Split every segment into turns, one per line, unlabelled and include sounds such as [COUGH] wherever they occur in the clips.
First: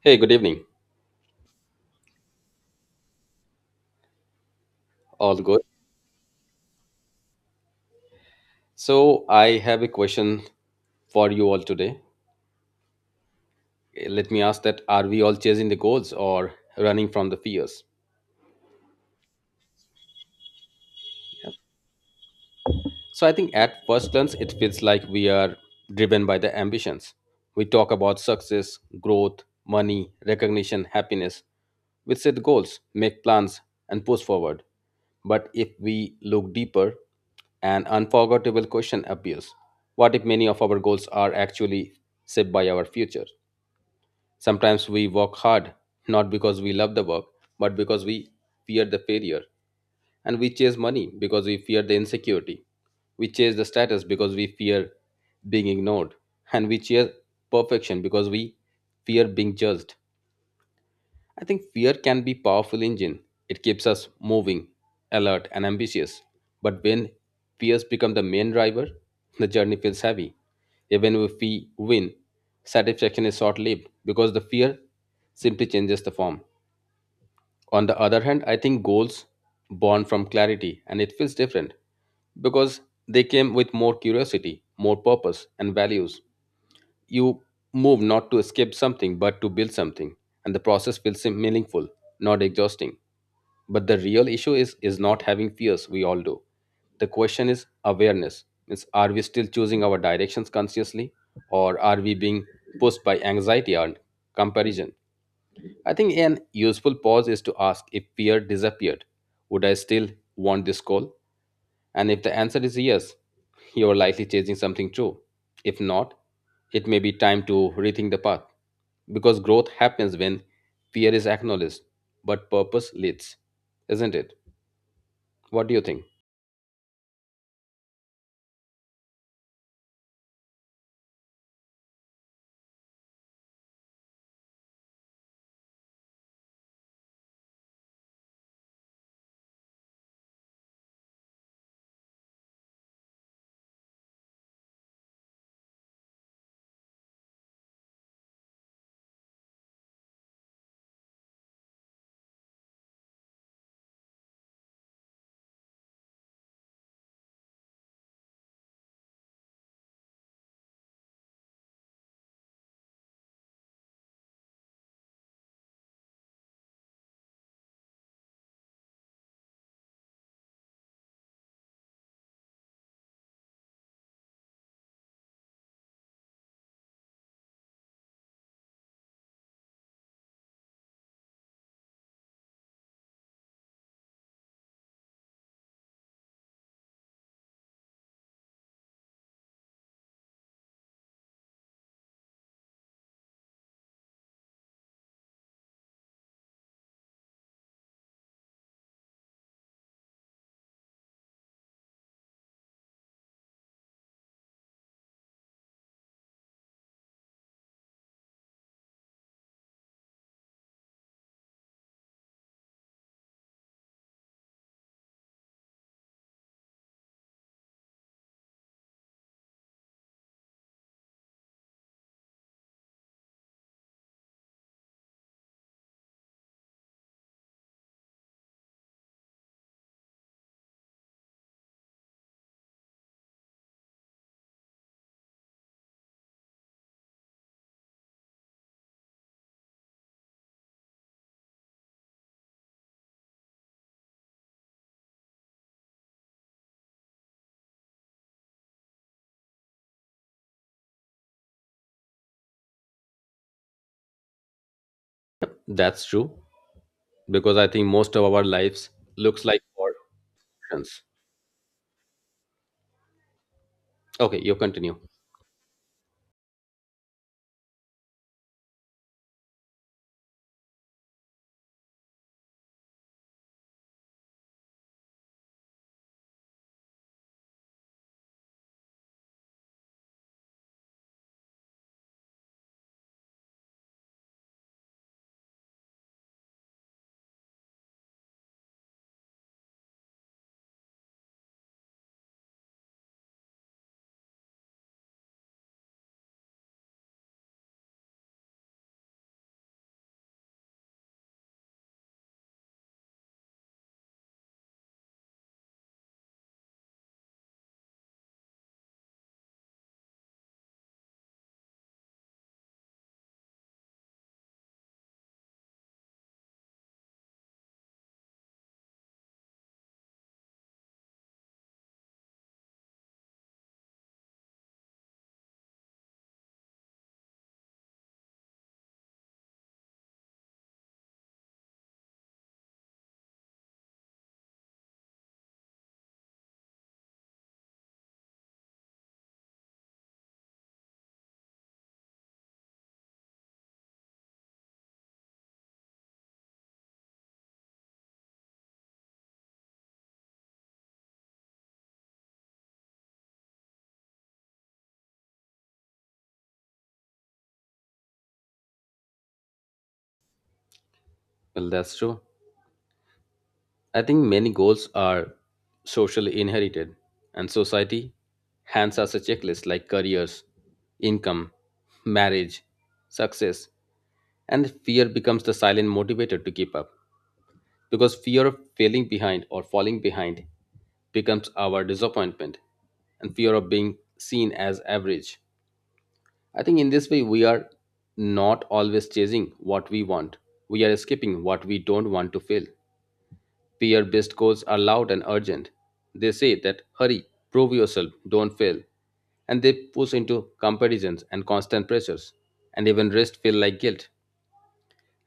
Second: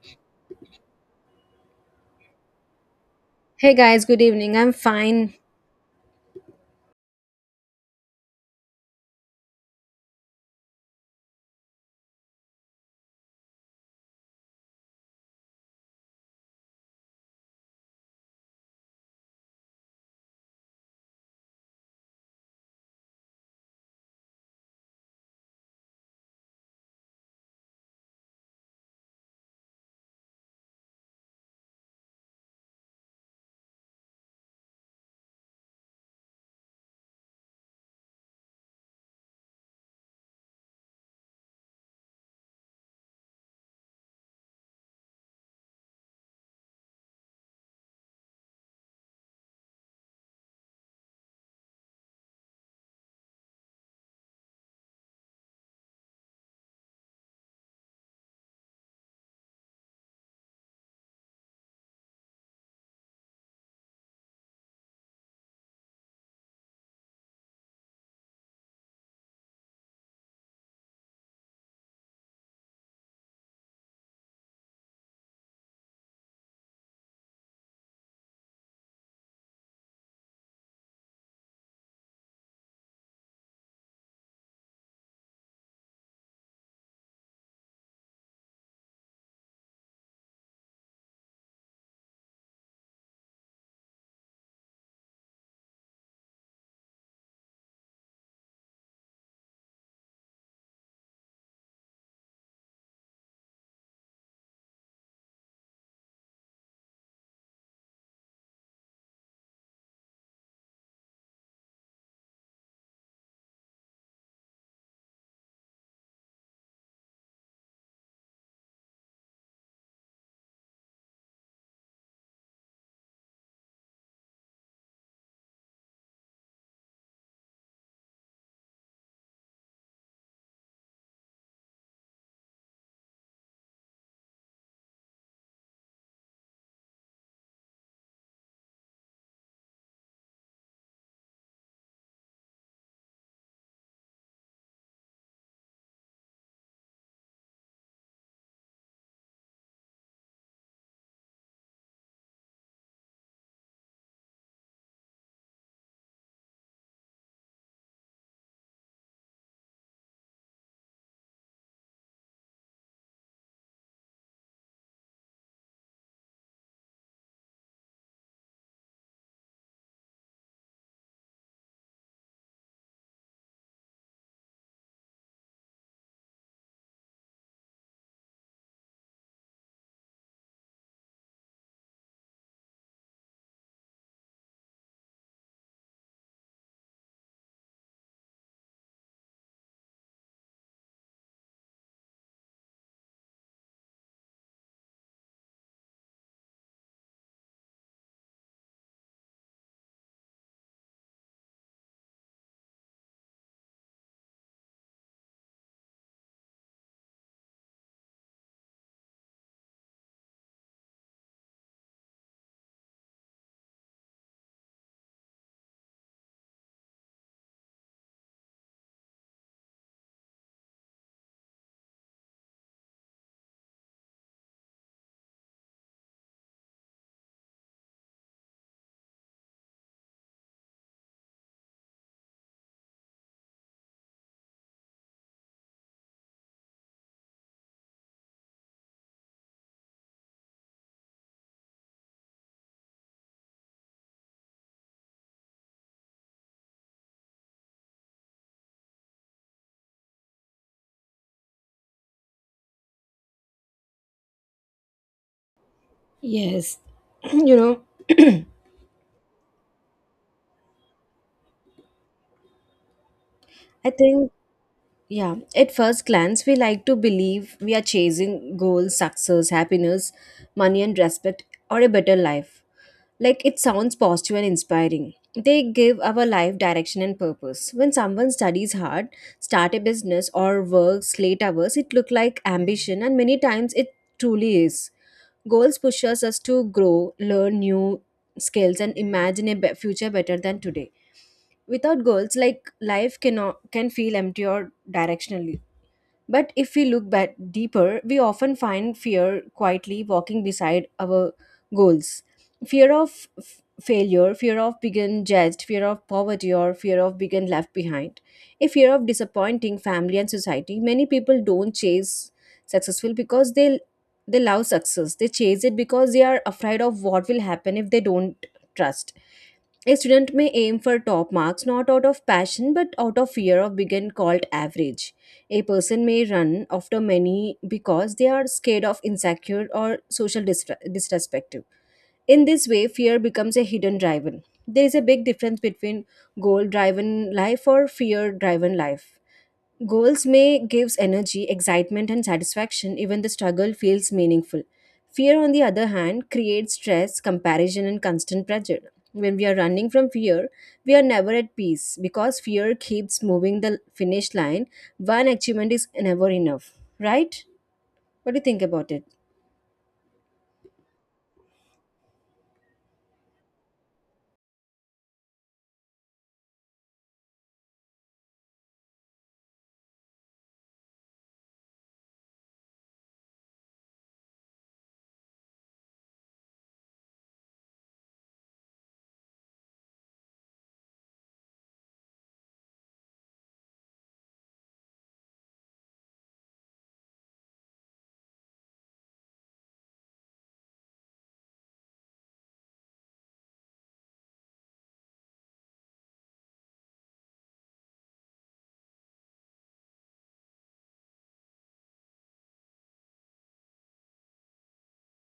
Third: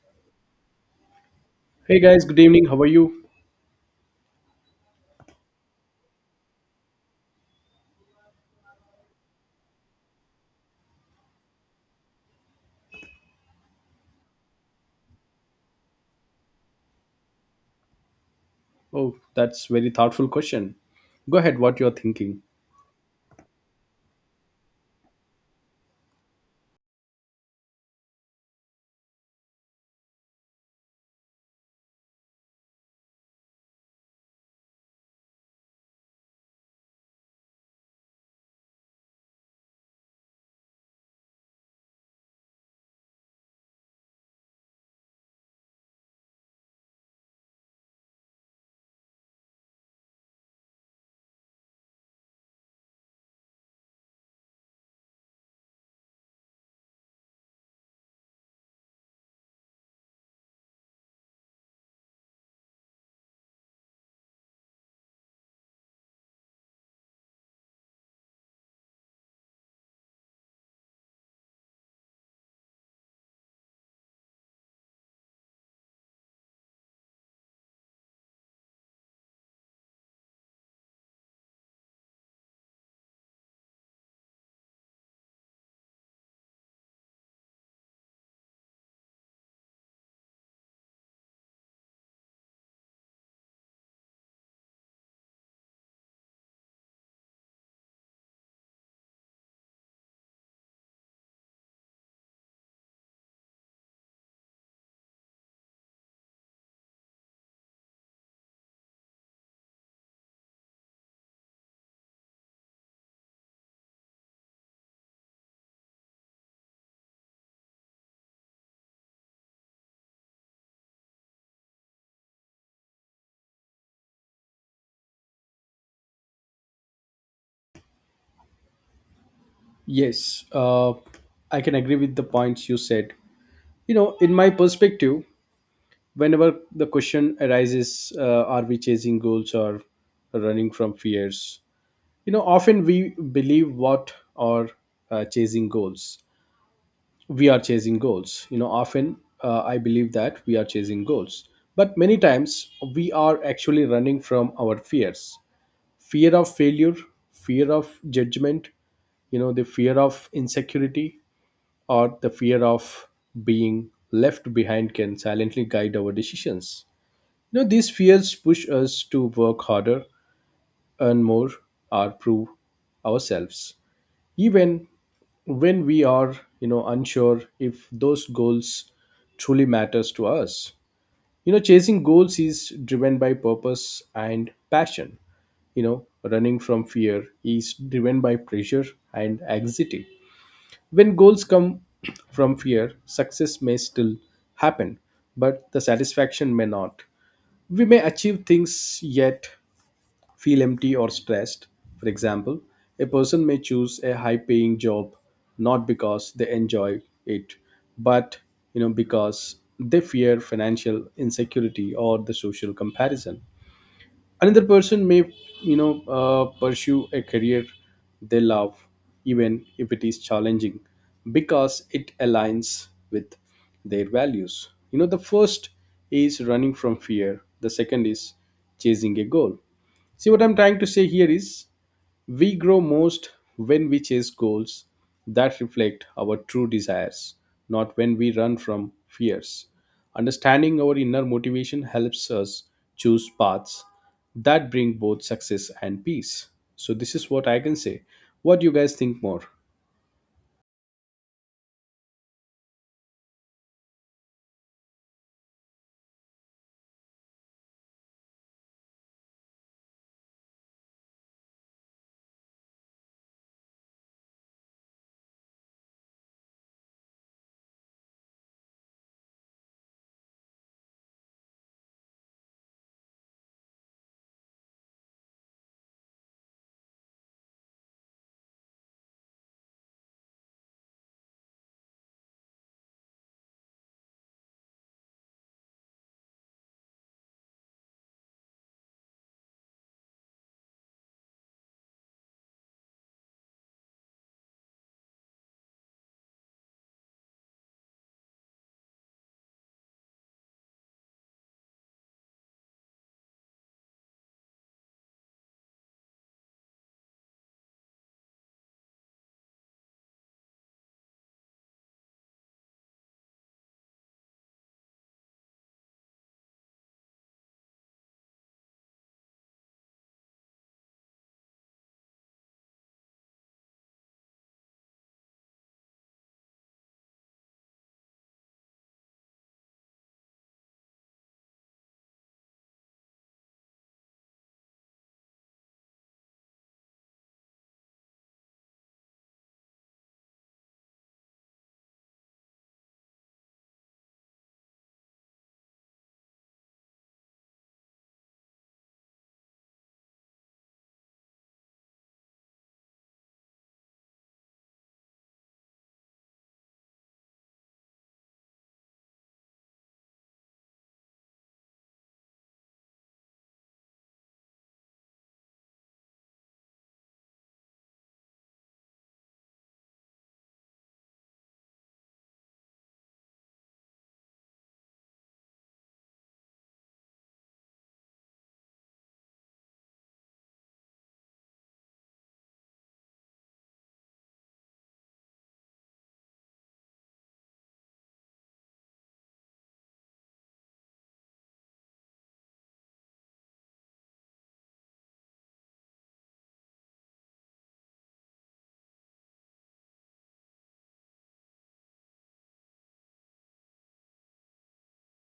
Hey, good evening.
Hey guys, good evening. How are you?
Hey guys, good evening. I'm fine.
All good. So, I have a question for you all today. Let me ask that are we all chasing the goals or running from the fears?
Oh, that's very thoughtful question. Go ahead, what you're thinking.
So I think at first glance, it feels like we are driven by the ambitions. We talk about success, growth, money, recognition, happiness. We set goals, make plans, and push forward. But if we look deeper, an unforgettable question appears. What if many of our goals are actually shaped by our future? Sometimes we work hard, not because we love the work, but because we fear the failure. And we chase money because we fear the insecurity. We chase the status because we fear being ignored. And we chase perfection because we fear being judged. I think fear can be powerful engine. It keeps us moving, alert and ambitious. But when fears become the main driver, the journey feels heavy. Even if we win, satisfaction is short lived because the fear simply changes the form. On the other hand, I think goals born from clarity and it feels different because they came with more curiosity, more purpose, and values. You move not to escape something but to build something, and the process feels sim- meaningful, not exhausting. But the real issue is not having fears, we all do. The question is awareness. Means are we still choosing our directions consciously, or are we being pushed by anxiety and comparison? I think an useful pause is to ask if fear disappeared, would I still want this call? And if the answer is yes, you're likely chasing something true. If not, it may be time to rethink the path. Because growth happens when fear is acknowledged, but purpose leads, isn't it? What do you think?
Yes, I can agree with the points you said. You know, in my perspective, whenever the question arises, are we chasing goals or running from fears? You know, often we believe what are chasing goals. We are chasing goals. You know, often I believe that we are chasing goals. But many times we are actually running from our fears, fear of failure, fear of judgment, you know, the fear of insecurity or the fear of being left behind can silently guide our decisions. You know, these fears push us to work harder, earn more, or prove ourselves even when we are, you know, unsure if those goals truly matters to us. You know, chasing goals is driven by purpose and passion. You know, running from fear. He's driven by pressure and anxiety. When goals come [CLEARS THROAT] from fear, success may still happen, but the satisfaction may not. We may achieve things yet feel empty or stressed. For example, a person may choose a high paying job not because they enjoy it, but, you know, because they fear financial insecurity or the social comparison. Another person may, you know, pursue a career they love even if it is challenging because it aligns with their values. You know, the first is running from fear, the second is chasing a goal. See, what I'm trying to say here is we grow most when we chase goals that reflect our true desires, not when we run from fears. Understanding our inner motivation helps us choose paths that bring both success and peace. So, this is what I can say. What do you guys think more?
That's true,
Yes. [CLEARS THROAT] you
because I
know,
think most of our lives looks like war options.
I think,
Okay, you continue.
yeah, at first glance, we like to believe we are chasing goals, success, happiness, money, and respect, or a better life. Like, it sounds positive and inspiring. They give our life direction and purpose. When someone studies hard, start a business, or works late hours, it look like ambition, and many times it truly is. Goals pushes us to grow, learn new skills, and imagine a future better than today. Without goals, like life cannot can feel empty or directionally. But if we look back deeper, we often find fear quietly walking beside our goals. Fear of failure, fear of being judged, fear of poverty, or fear of being left behind. A fear of disappointing family and society. Many people don't chase successful because they love success. They chase it because they are afraid of what will happen if they don't trust. A student may aim for top marks not out of passion but out of fear of being called average. A person may run after many because they are scared of insecure or social disrespect. In this way, fear becomes a hidden driver. There is a big difference between goal driven life or fear driven life. Goals may gives energy, excitement and satisfaction even the struggle feels meaningful. Fear on the other hand creates stress, comparison and constant pressure. When we are running from fear, we are never at peace because fear keeps moving the finish line. One achievement is never enough, right? What do you think about it?
Well, that's true. I think many goals are socially inherited, and society hands us a checklist like careers, income, marriage, success, and fear becomes the silent motivator to keep up because fear of failing behind or falling behind becomes our disappointment and fear of being seen as average. I think in this way, we are not always chasing what we want, we are escaping what we don't want to feel. Peer based codes are loud and urgent. They say that hurry, prove yourself, don't fail. And they push into comparisons and constant pressures. And even rest feel like guilt.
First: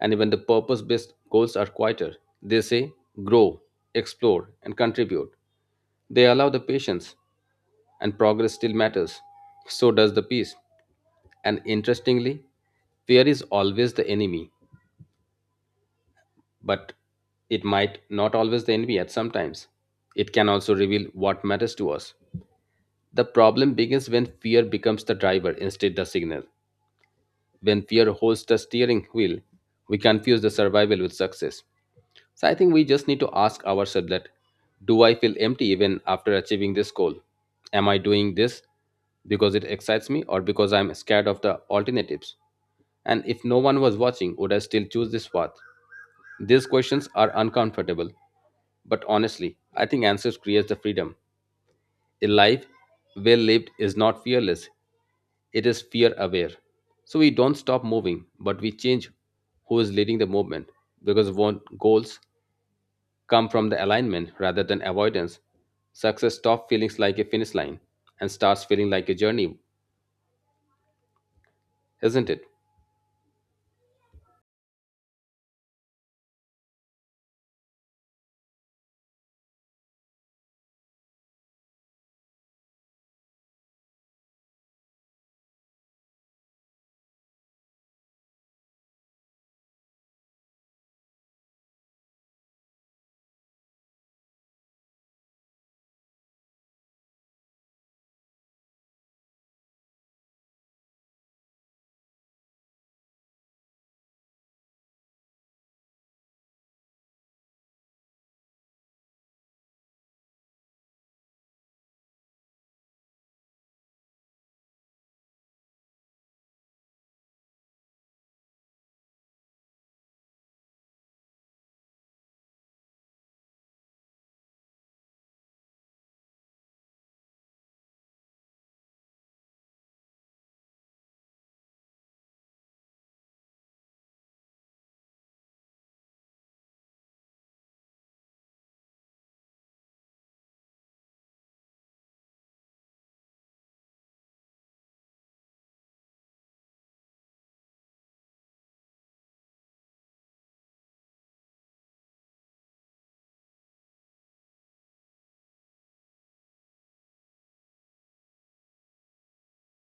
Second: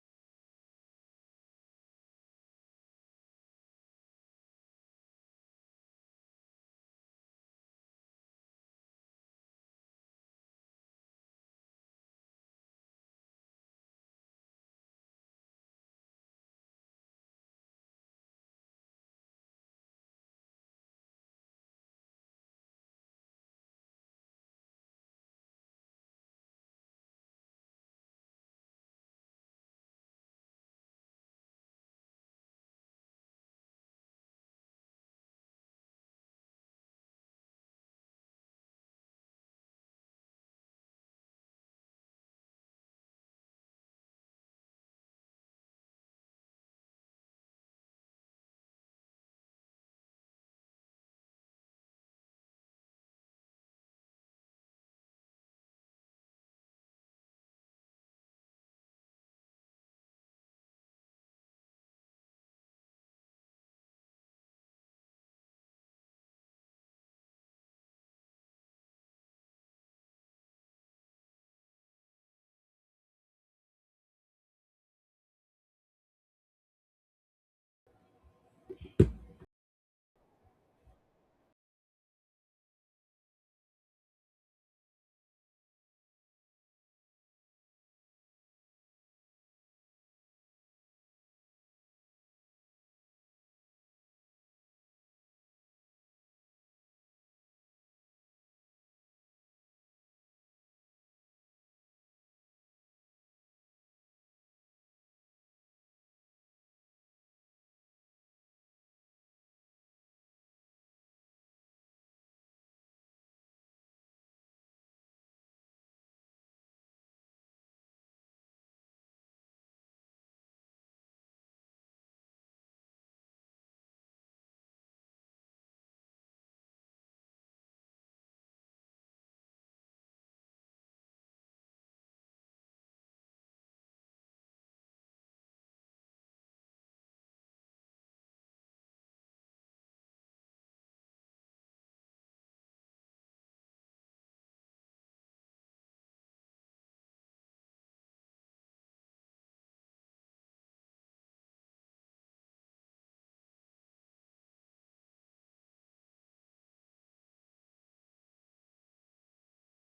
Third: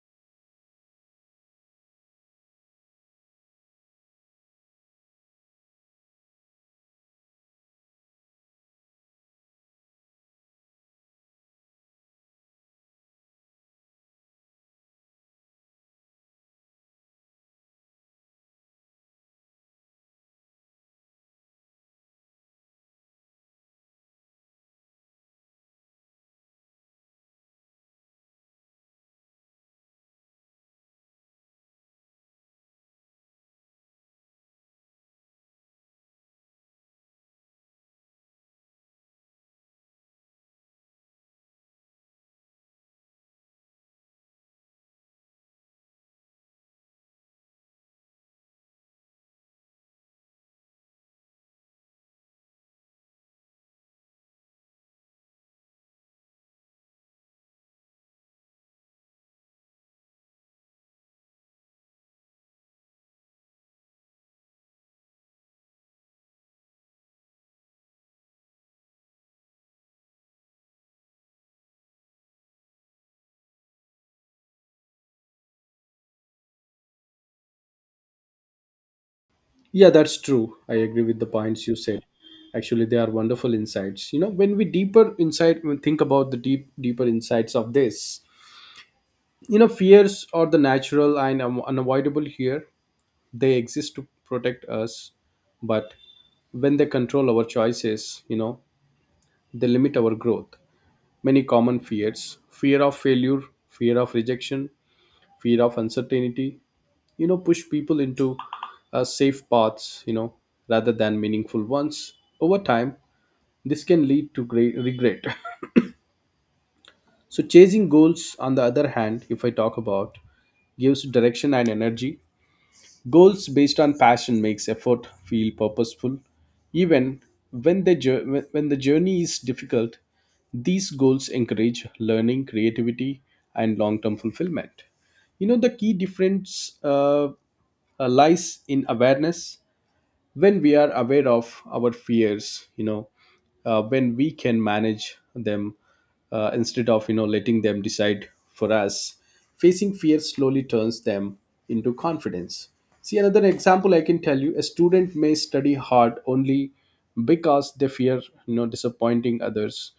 And even the purpose based goals are quieter. They say grow, explore, and contribute. They allow the patience, and progress still matters. So does the peace. And interestingly, fear is always the enemy. But it might not always the envy at sometimes. It can also reveal what matters to us. The problem begins when fear becomes the driver instead the signal. When fear holds the steering wheel, we confuse the survival with success. So I think we just need to ask ourselves that do I feel empty even after achieving this goal? Am I doing this because it excites me or because I'm scared of the alternatives? And if no one was watching, would I still choose this path? These questions are uncomfortable, but honestly, I think answers creates the freedom. A life well lived is not fearless, it is fear aware. So we don't stop moving, but we change who is leading the movement because we want goals come from the alignment rather than avoidance. Success stops feeling like a finish line and starts feeling like a journey, isn't it?
Yeah, that's true. I agree with the points you said. Actually, they are wonderful insights. You know, when we deeper insight, when think about the deeper insights of this, you know, fears are the natural and unavoidable here. They exist to protect us, but when they control our choices, you know, they limit our growth. Many common fears, fear of failure, fear of rejection, fear of uncertainty, you know, push people into safe paths, you know, rather than meaningful ones. Over time this can lead to great regret. [LAUGHS] So chasing goals on the other hand, if I talk about, gives direction and energy. Goals based on passion makes effort feel purposeful even when the journey is difficult. These goals encourage learning, creativity and long-term fulfillment. You know, the key difference, lies in awareness. When we are aware of our fears, you know, when we can manage them, instead of, you know, letting them decide for us, facing fear slowly turns them into confidence. See, another example I can tell you, a student may study hard only because they fear, you know, disappointing others.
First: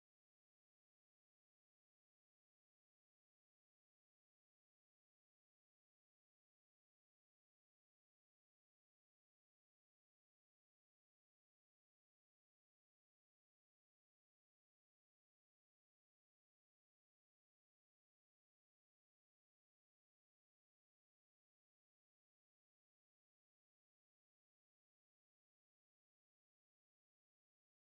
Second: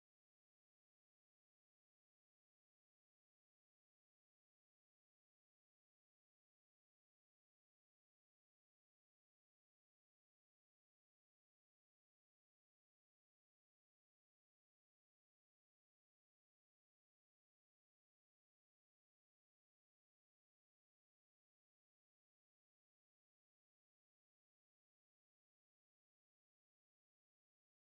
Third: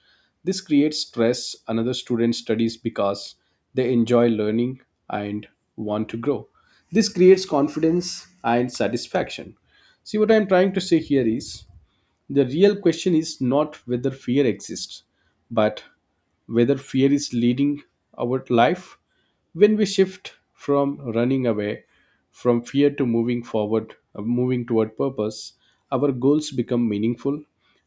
This creates stress. Another student studies because they enjoy learning and want to grow. This creates confidence and satisfaction. See, what I'm trying to say here is the real question is not whether fear exists, but whether fear is leading our life. When we shift from running away from fear to moving forward, moving toward purpose, our goals become meaningful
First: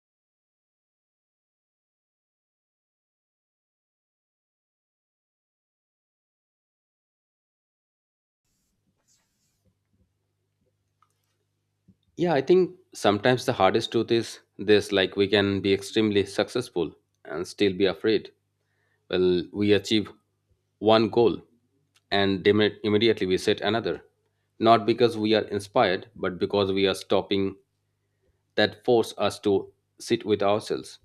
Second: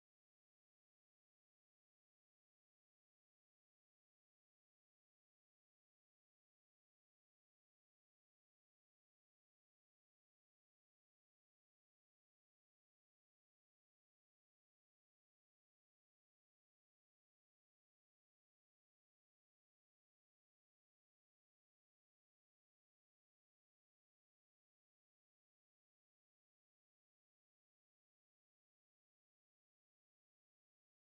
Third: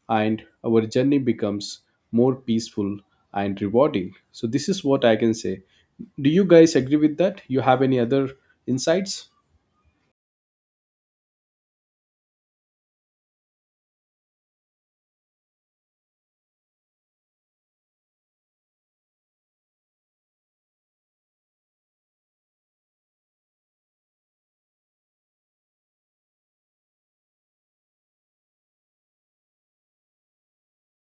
and our journey becomes more peaceful and rewarding. So, this is what I can say. Do you guys agree with that? You have any other insights?
Yeah, I think sometimes the hardest truth is this like we can be extremely successful and still be afraid. Well, we achieve one goal and immediately we set another. Not because we are inspired, but because we are stopping that force us to sit with ourselves.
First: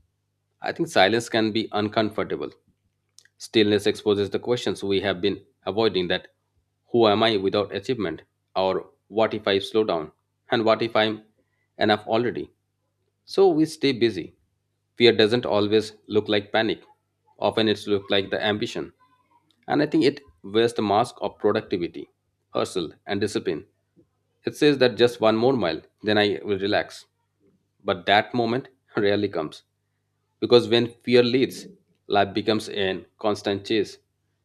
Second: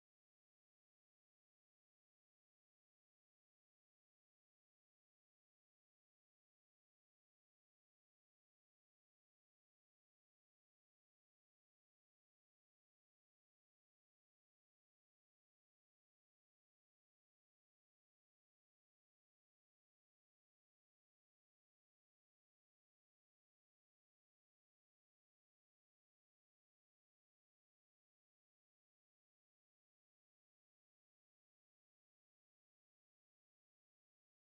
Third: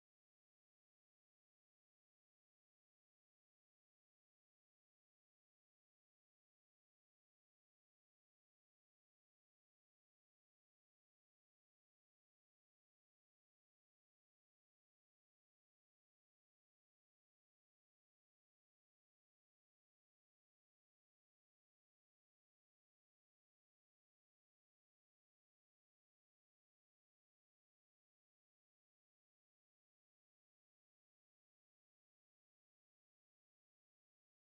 I think silence can be uncomfortable. Stillness exposes the questions we have been avoiding that who am I without achievement? Or what if I slow down? And what if I'm enough already? So we stay busy. Fear doesn't always look like panic. Often it's look like the ambition. And I think it wears the mask of productivity, hustle, and discipline. It says that just one more mile, then I will relax. But that moment [LAUGHS] rarely comes. Because when fear leads, life becomes a constant chase.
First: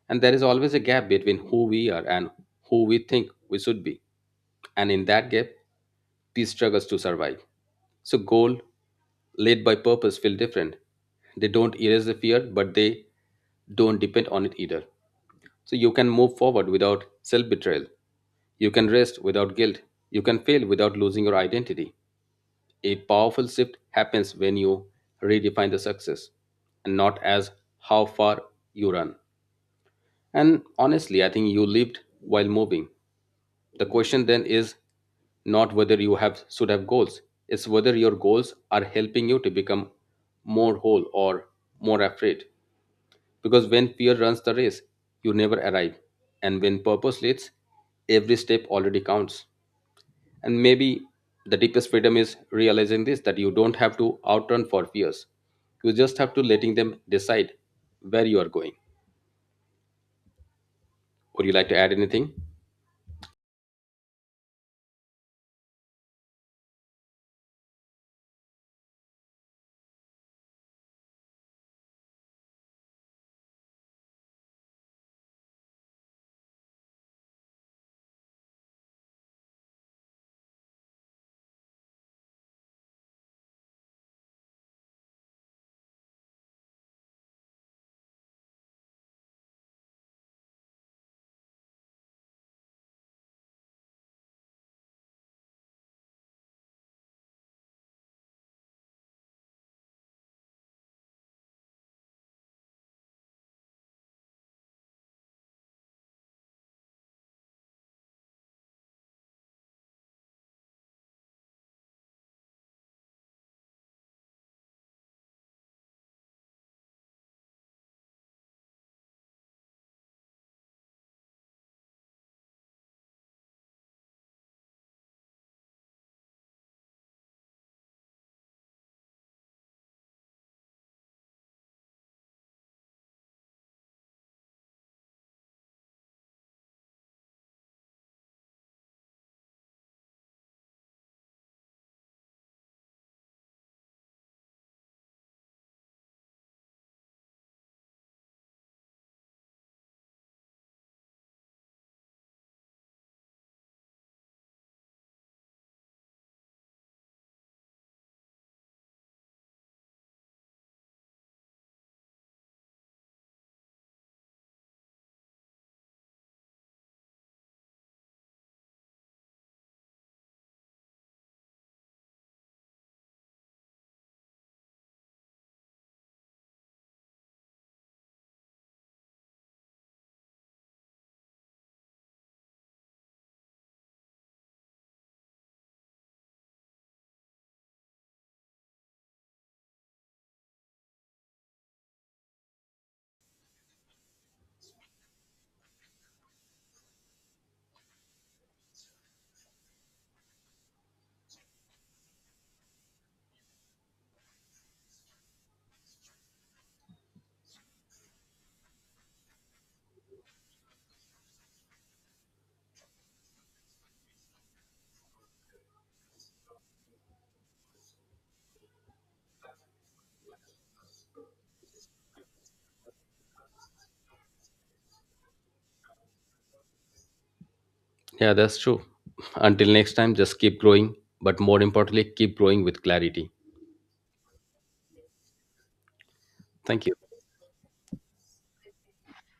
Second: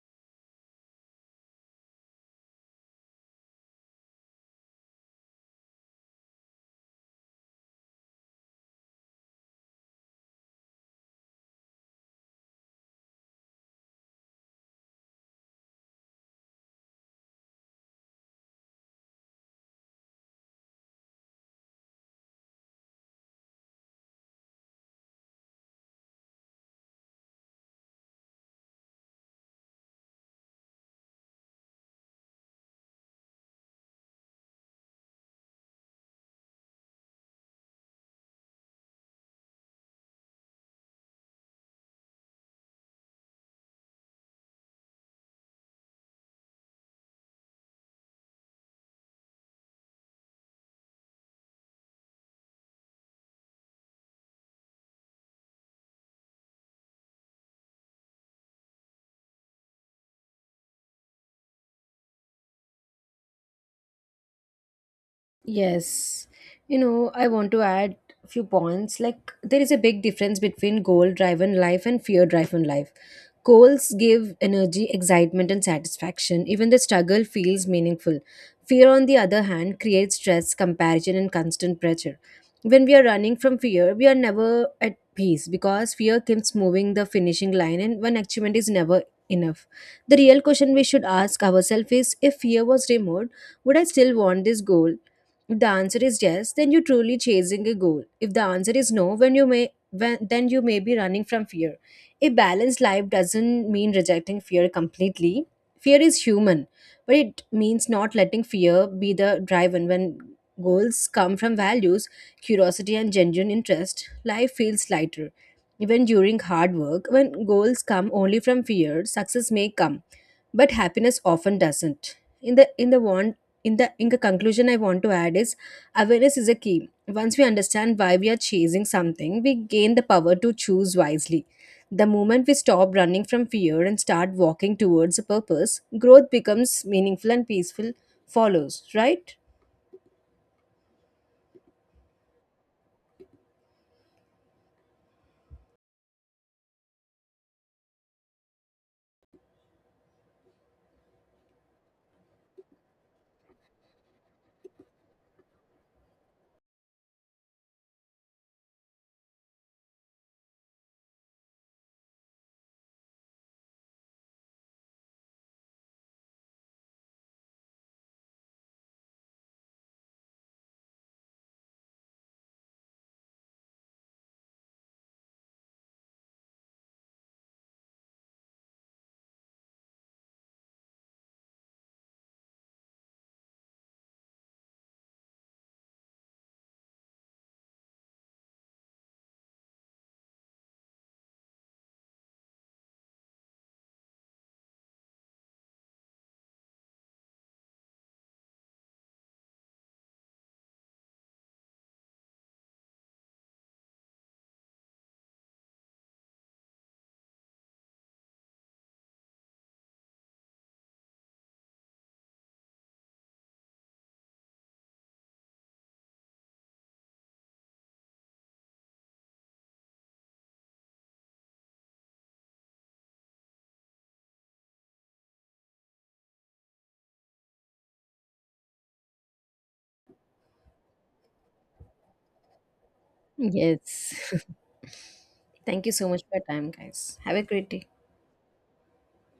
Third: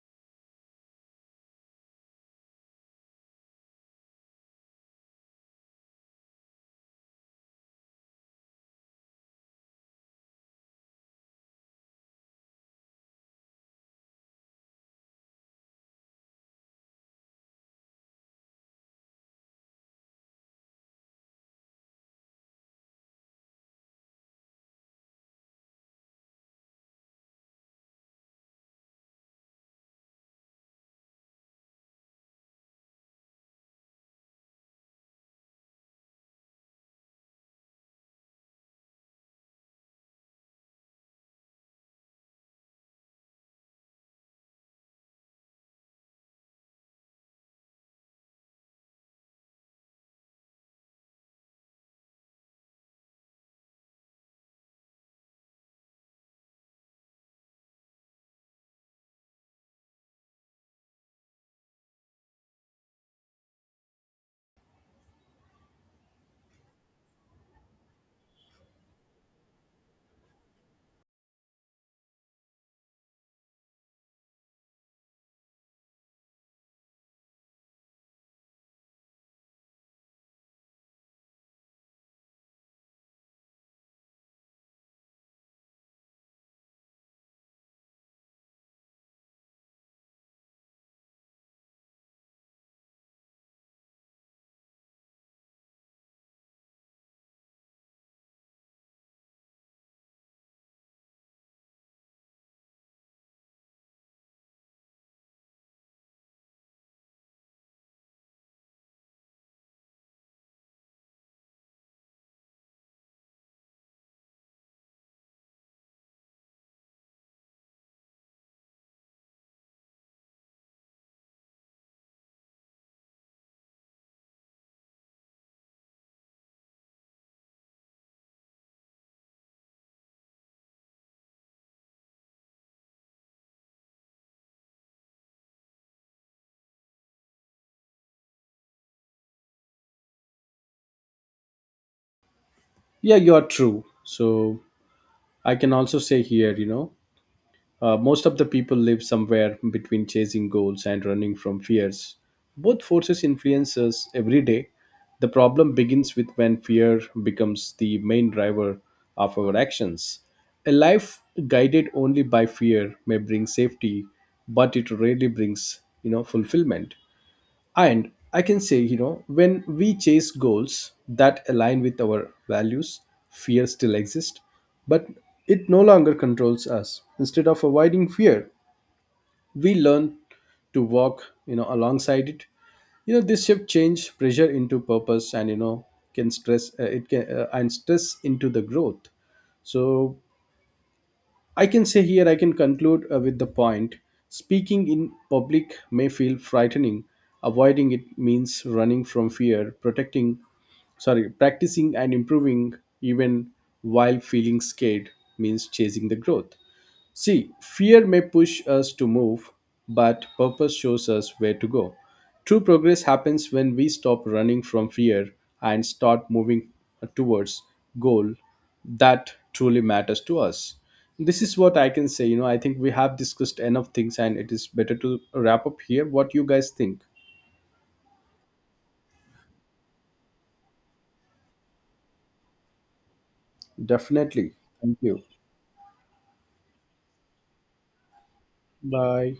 And there is always a gap between who we are and who we think we should be. And in that gap, peace struggles to survive. So, goal led by purpose feel different. They don't erase the fear, but they don't depend on it either. So, you can move forward without self betrayal. You can rest without guilt. You can fail without losing your identity. A powerful shift happens when you redefine the success and not as how far you run. And honestly, I think you lived while moving. The question then is not whether you have should have goals, it's whether your goals are helping you to become more whole or more afraid. Because when fear runs the race, you never arrive. And when purpose leads, every step already counts. And maybe the deepest freedom is realizing this that you don't have to outrun for fears. You just have to letting them decide where you are going. Would you like to add anything?
Yes. You know, I want to add a few points. Like, there is a big difference between goal driven life and fear driven life. Goals give energy, excitement, and satisfaction. Even the struggle feels meaningful. Fear, on the other hand, creates stress, comparison, and constant pressure. When we are running from fear, we are never at peace because fear keeps moving the finishing line, and one achievement is never enough. The real question we should ask ourselves is if fear was removed, would I still want this goal? If the answer is yes, then you're truly chasing a goal. If the answer is no, when you may when, then you may be running from fear. A balanced life doesn't mean rejecting fear completely. Fear is human, but it means not letting fear be the driver when goals come from values, curiosity and genuine interest, life feels lighter. Even during hard work, when goals come only from fear, success may come but happiness often doesn't in the want in the conclusion I want to add is awareness is a key. Once we understand why we are chasing something, we gain the power to choose wisely. The moment we stop running from fear and start walking towards a purpose, growth becomes meaningful and peaceful follows, right?
Yeah, you are true. So, I can also say here, you know, most of the people live somewhere between chasing goals and running from fears. Both forces influence us every day. The problem begins with when fear becomes the main driver of our actions. A life guided only by fear may bring safety, but it rarely brings, you know, fulfillment. And I can say, you know, when we chase goals that align with our values, fear still exists, but it no longer controls us. Instead of avoiding fear, we learn to walk, you know, alongside it. You know, this shift change pressure into purpose and, you know, can stress, and stress into the growth. So I can say here I can conclude with the point, speaking in public may feel frightening. Avoiding it means running from fear, protecting, sorry, practicing and improving even while feeling scared means chasing the growth. See, fear may push us to move, but purpose shows us where to go. True progress happens when we stop running from fear and start moving towards goal that truly matters to us. This is what I can say. You know, I think we have discussed enough things and it is better to wrap up here. What you guys think?
Yeah, that's true. Until next time, just keep growing, but more importantly, keep growing with clarity.
Yes.
Definitely.
[LAUGHS]
Thank you.
Thank you so much for your time,
Thank
guys.
you.
Have a great day.
Bye.